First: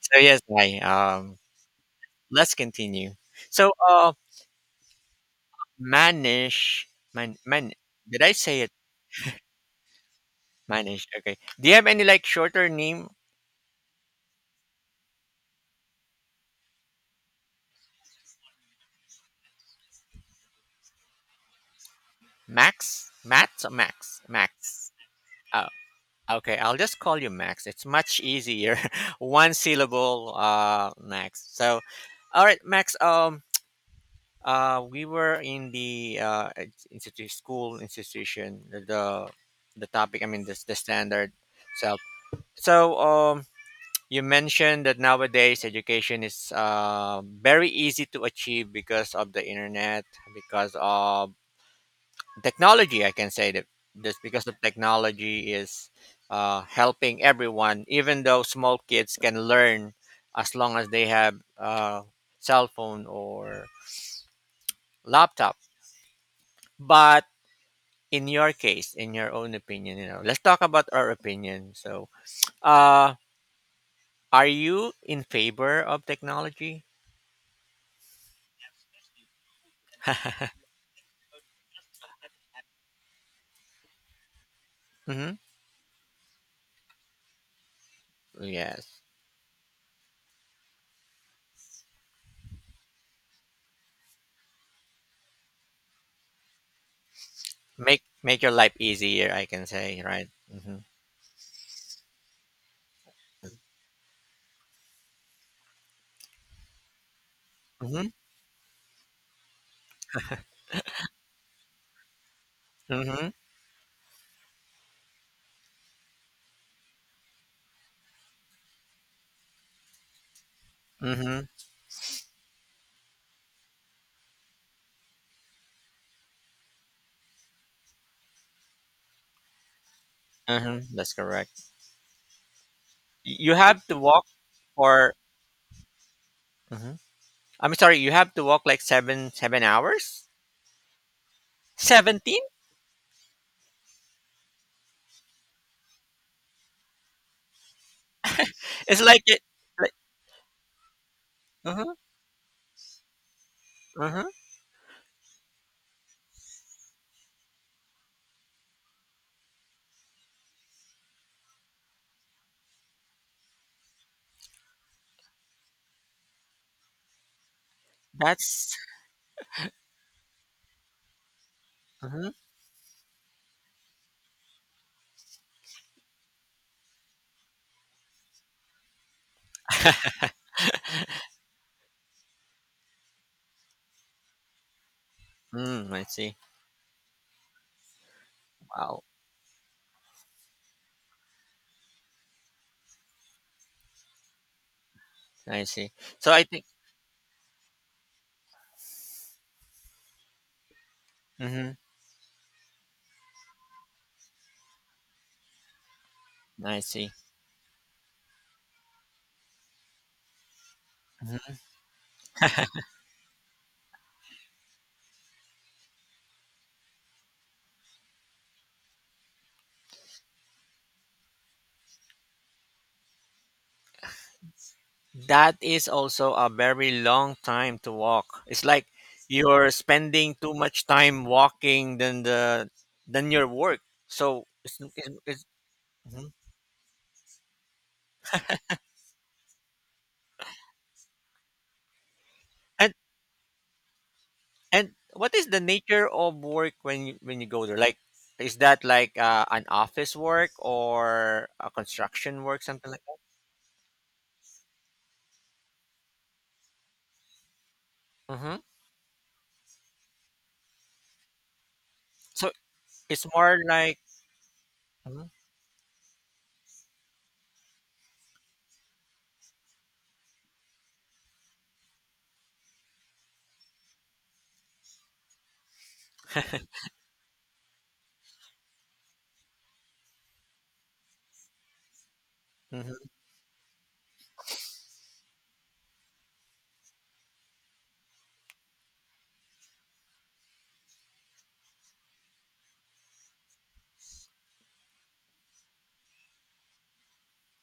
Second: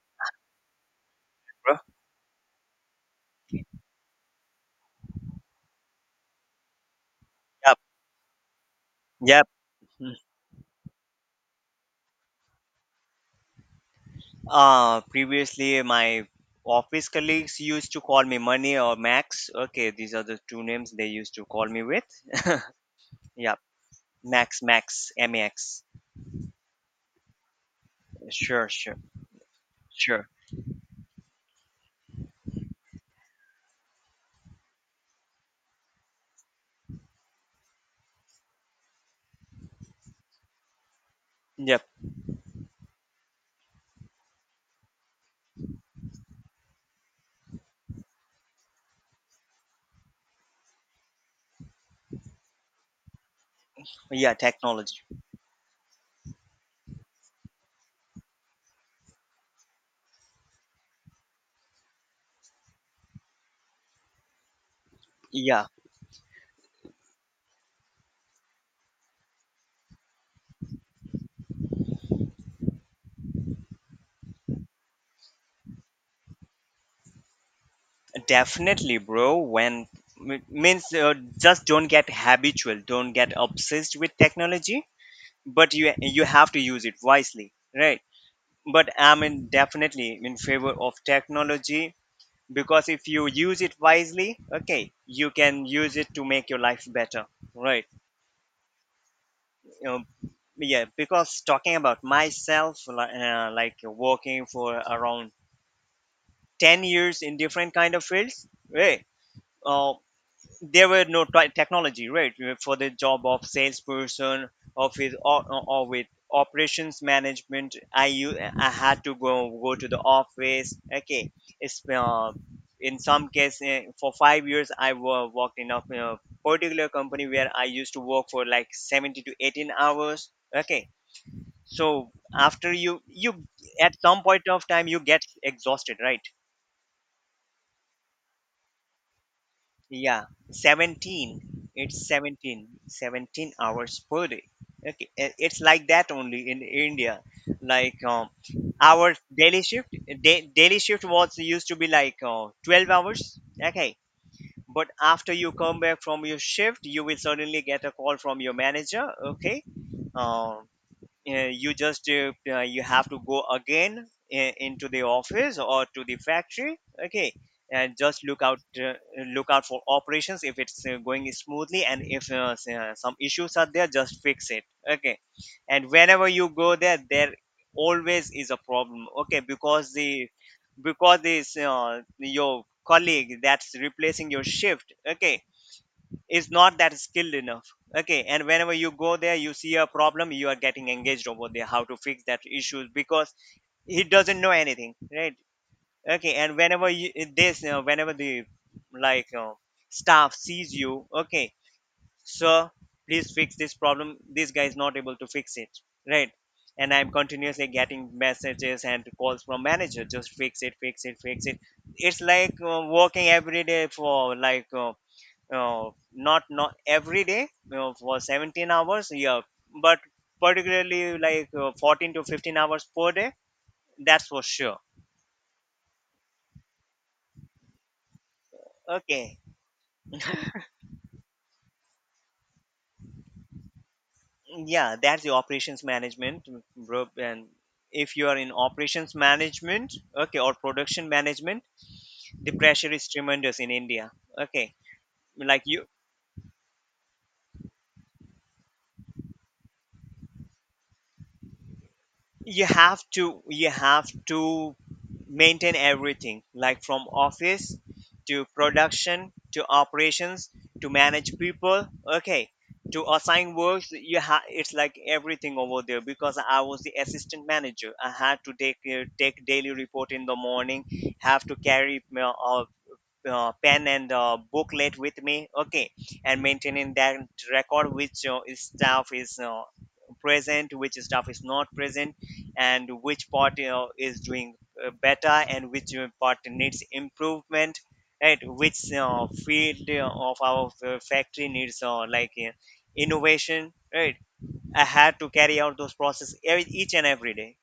So yes, I Bro. let's continue. So Manish, man man Yep, did I say it, yep. Mm. Manish? Okay. Do you have any, like, shorter name? Previously, my office colleagues used to call me Money or Max. Okay, these are the two names they used to call me with. Max? Yep, Max or Max? Max, Max. Max, Oh, Max. okay, I'll just call you Max. It's much Sure, easier. sure, One sure. syllable, Max. So all right, Max, we were in the institute, school, institution, the topic. I mean, the standard Yep, self. So you mentioned that nowadays education is very easy to achieve because of the internet, because of technology. I can say that just yeah, because of technology. technology is helping everyone, even though small kids can learn as long as they have a cell phone or laptop. Yeah, But in your case, in your own opinion, let's talk about our opinion. So, uh, are you in favor of technology? definitely, bro. When m- means just don't get habitual, don't get obsessed with technology, Mhm. but you have to use it wisely, right? But Yes. I'm in, definitely in favor of technology, because if you use it wisely, okay, you can use it to make your life better, right. Make your life easier, I can you say, right? Mm-hmm. yeah because talking about myself, like, working for around 10 years in different kind of Mm-hmm. fields, right. Uh, there were no technology, right. For the job Mm-hmm. of salesperson of his, or with operations management, I had to go to the office, okay. Mm-hmm. It's in some case, for 5 years I worked in a particular company, where I used to work for like 70 to 18 hours, okay. Mm-hmm. That's correct. So after you, You have to at some walk point of time, you for. get exhausted, right. Mhm. I'm sorry, you have to walk like seven seven Yeah, hours? 17. It's 17? 17, 17 hours per day. Okay, it's like that only in India. Like, It's our like it, daily shift, like, daily shift was used to be uh-huh, like 12 hours. Okay, uh-huh. but after you come back from your shift, you will suddenly get a call from your manager. Okay, uh, you have to go again into the office or to the factory, okay. And just That's look out for operations if it's going smoothly, and if uh-huh. Some issues are there, just fix it, okay. And whenever you go there, always is a problem, okay, because the because this, your colleague that's replacing your shift, okay, Mm, I see. is not that skilled enough, okay. And whenever you Wow. go there, you see a problem, you are getting engaged over there how to fix that issue, because he doesn't know anything, right. I see. So Okay. I And think. whenever you this whenever the, like, staff sees you, okay, Mm-hmm. "Sir, please fix this problem, this guy is not able to fix it," right. I And I'm see. continuously getting messages and calls from manager: "Just fix it, fix it, fix it." It's like, working every day for like, not every day, for 17 hours, yeah. But particularly, like, 14 to 15 hours per day, that's for sure, That is also a very long time to walk. It's like okay. you're spending too much time walking than your work. So it's, Yeah, it's, that's the it's operations Mhm. management, bro. And if you are in operations management, okay, or production management, the pressure and is tremendous in India, okay. and what is the Like, you nature of work when you go there? Like, is that like an office work or a construction work, you something have like that? to, maintain everything, like, from office to hmm production to operations, to manage people, okay, So to it's assign more works, like. you have, it's like everything over there, because I was the assistant manager. I had to take daily report in the morning. Have to carry my pen and booklet with me, okay. And maintaining that record: which staff is present, which staff is not present, and Mhm. which part is doing better, and which part needs improvement, right. Which field of our factory needs, like, innovation, right. I had to carry out those process every, each and every day,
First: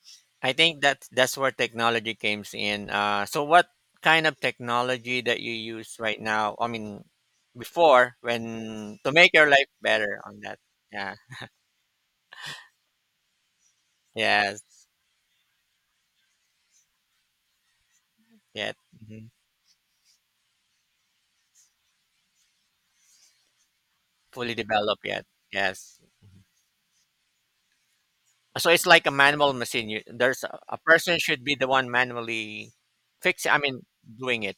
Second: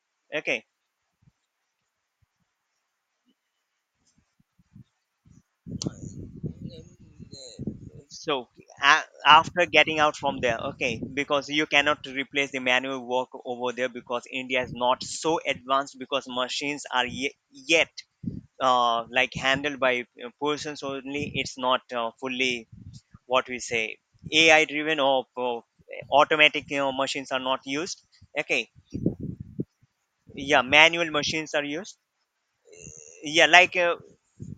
I okay. think that that's where technology comes in. So what kind of technology that you use right now? I mean, before So when to make your after life getting out better from on there, that. okay, Yeah. because you cannot replace the manual work over there, because India is Yes. not so advanced, because machines are yet Yet. Mhm. like, handled by persons only. It's not fully, what we say, Fully AI driven developed or yet. Yes. automatic, machines are not used, okay. So it's like a manual machine. You, there's a, Yeah, a manual person should machines be are the one used. manually Yeah, fix. I like, mean, doing it.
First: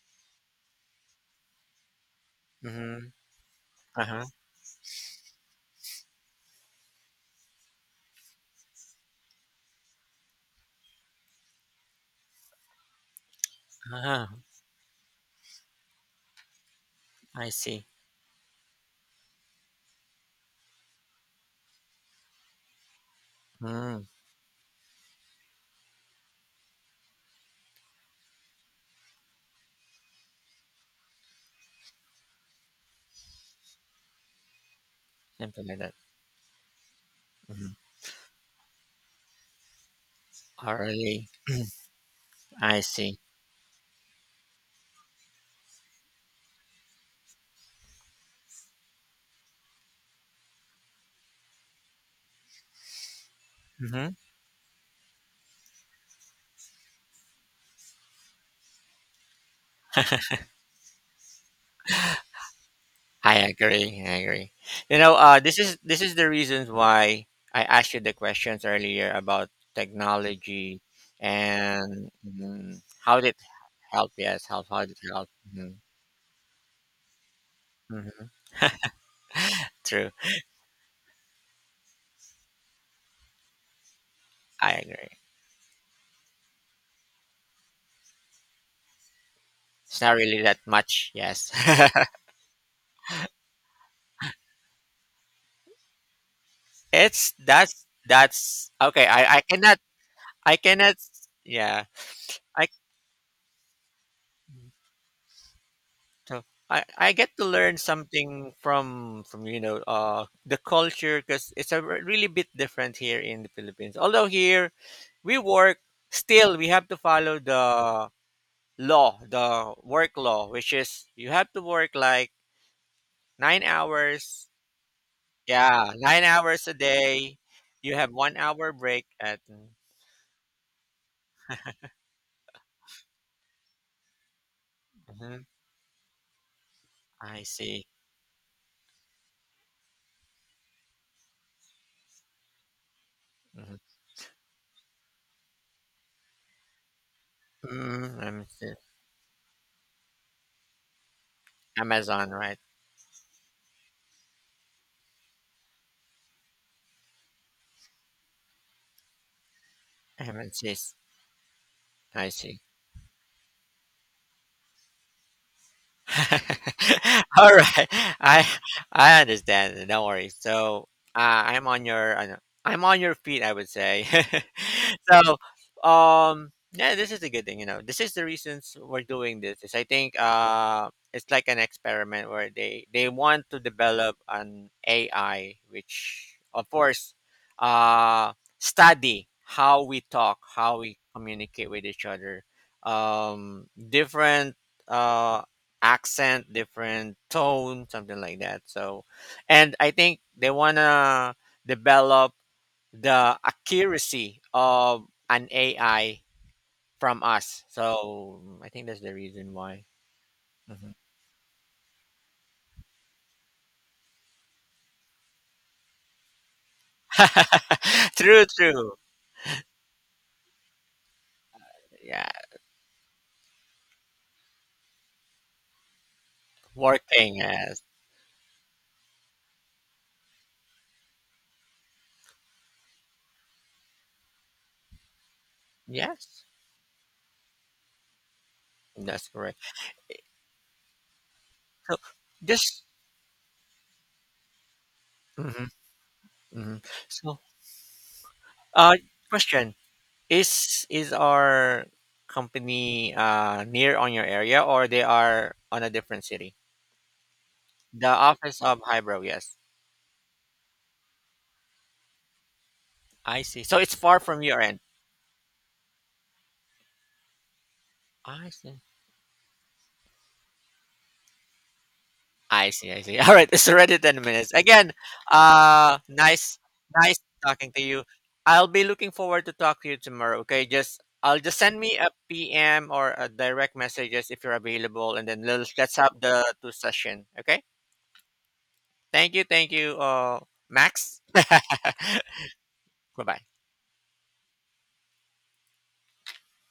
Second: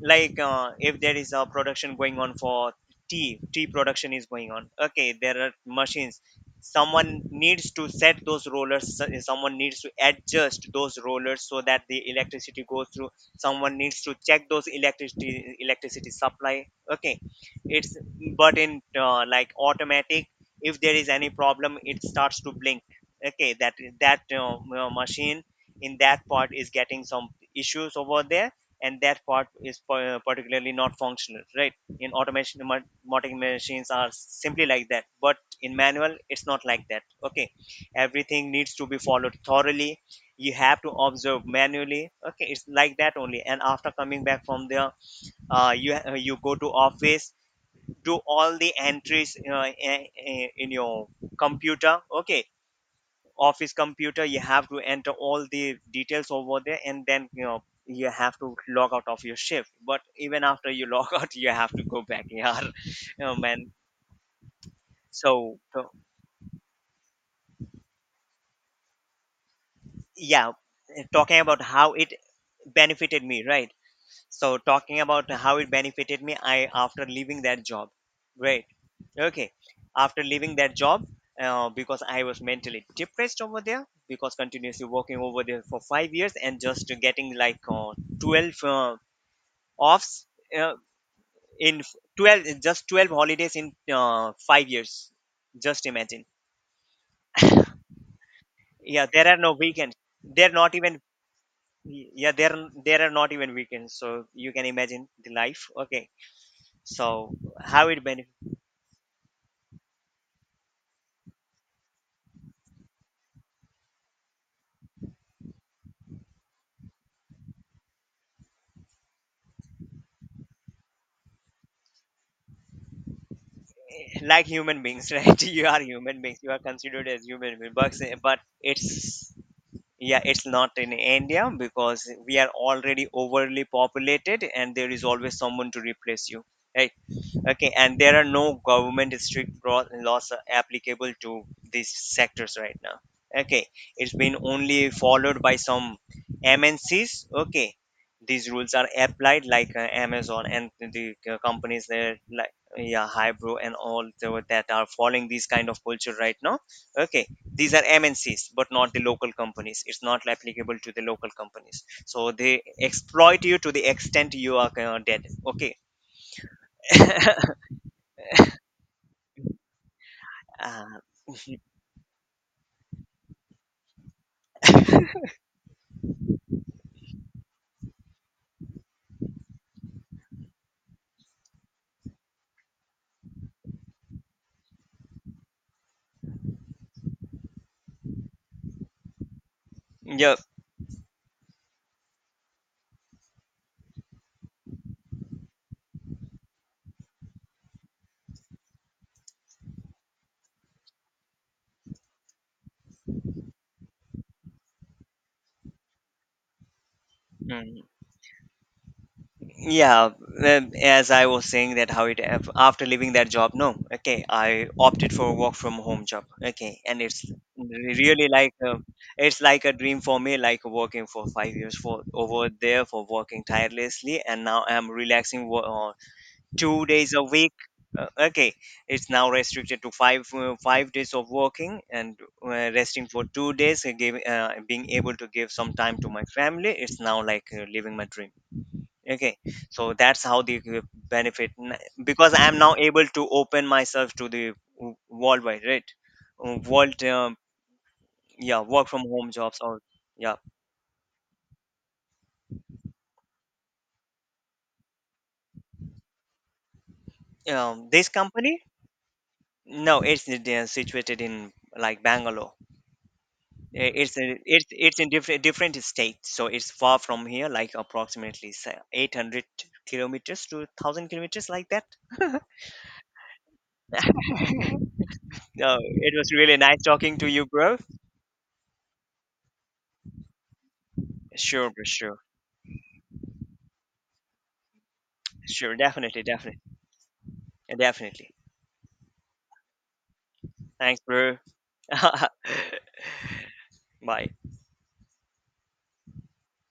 if there is a production going on Yeah, for mm-hmm. Tea Uh production huh. is going on, okay, there are machines. Someone needs to set those rollers, someone needs to adjust those rollers so that the electricity goes through. Someone needs to Uh-huh. check those electricity supply, okay. I see. it's But in like, automatic, if there is any problem it starts to blink, okay. that Mm, that uh, machine, in that part, is getting some issues over there, and that part is particularly not functional, right. In automation, modding machines are simply like that. But something in like that. manual, it's not like that, okay. Mm-hmm. Everything needs to be followed thoroughly, you have to Already, observe manually, okay, it's I like that see. only. And after coming back from there, you go to office, do all the entries in your computer, okay. Office Mhm. computer, you have to enter all the details over there, and then, you know, you have to log out of your shift, but even after you log out, you have to go back, yeah. You know, I man. agree. I agree. You know, so this is so, this is the reasons why I asked you the questions earlier about yeah. technology, Talking about how it and how benefited did it me, right. help? Yes, So how did talking it about help? how it Hmm, benefited me, I, after leaving that job, hmm. great. Okay, True. after leaving that job, because I was mentally depressed over there, because I continuously agree. working over there for 5 years, and just getting like, 12 It's offs, not really that uh, much. Yes, in twelve just 12 holidays in 5 years. Just imagine. it's that's Yeah, okay. there are I I no cannot weekends. They're I not cannot. even, Yeah, yeah, there I. there are not even weekends. So you can imagine the life, okay. So I get So to learn how it benefit? something from the culture, because it's a really bit different here in the Philippines. Although here we work, still we have to follow the law, the work law, which is you have to work like nine Like hours. human beings, right? You are Yeah, human nine beings. You are hours a considered as day. human beings, You have but... one but hour it's break at. yeah it's not in India, because we are already overly populated and there is always Mhm, someone to replace you, right. I Okay. see. And there are no government strict laws applicable to these sectors right now, okay. Mhm. It's been only followed by some MNCs, okay. Mm, These rules are applied, like, Amazon and the companies there, Amazon, like, right? yeah, Hybro and all the, that are following these kind of culture right now, okay. These are MNCs, but not the local companies. It's not Amazon. applicable to the local companies. I So they see. exploit you to the extent you are dead. Okay. uh, All right, I I understand. Don't worry. So I'm on your feet, I would say. So, yeah, this is a good thing. You know, this is the reasons we're doing this. Is, I think, it's like an experiment where they want to develop an AI, which of course uh study how we yeah. talk, how we communicate with each other, different. Uh, accent, different tone, something like that. So, and I think they wanna develop the accuracy of an AI from us. Mm. So I think that's the reason why. Yeah. um, Mhm. As I was saying, that how it after leaving that job, no. Okay, I opted for a work from home job. Okay, and it's really True, like a, true. it's like a dream for me. Like working for 5 years for Yeah, over there, for working tirelessly, and now I'm relaxing 2 days a working week. as, Okay, it's now restricted to 5 days of working and uh, resting for 2 days. And giving being able to give some time to my yes, family. It's now like, living my dream. that's Okay, correct. so that's how the benefit So because I am now just able to open myself to the worldwide, Mhm, right. Mhm. World, So yeah, work uh, from home jobs question. or, yeah. Is our company near on your area, or they are on a different city? This The office company, of Hybro, yes. no, it's, they are situated in, like, Bangalore. I see. So it's It's far a, from your it's end. it's in different state, so it's far from here, like, I approximately, say, see. 800 kilometers to 1,000 kilometers, like that. I see. I see. All right. It's already 10 minutes. Again, No, it was really nice, nice nice talking to you, talking bro. to you. I'll be looking forward to talk to you tomorrow. Okay. Just, I'll just Sure, send bro, me a sure, PM or a direct messages if you're available. And then let's, sure, let's have definitely, the definitely, two session. Okay. definitely. Thank you. Thank you. Thanks, Max. bro. Goodbye. Bye.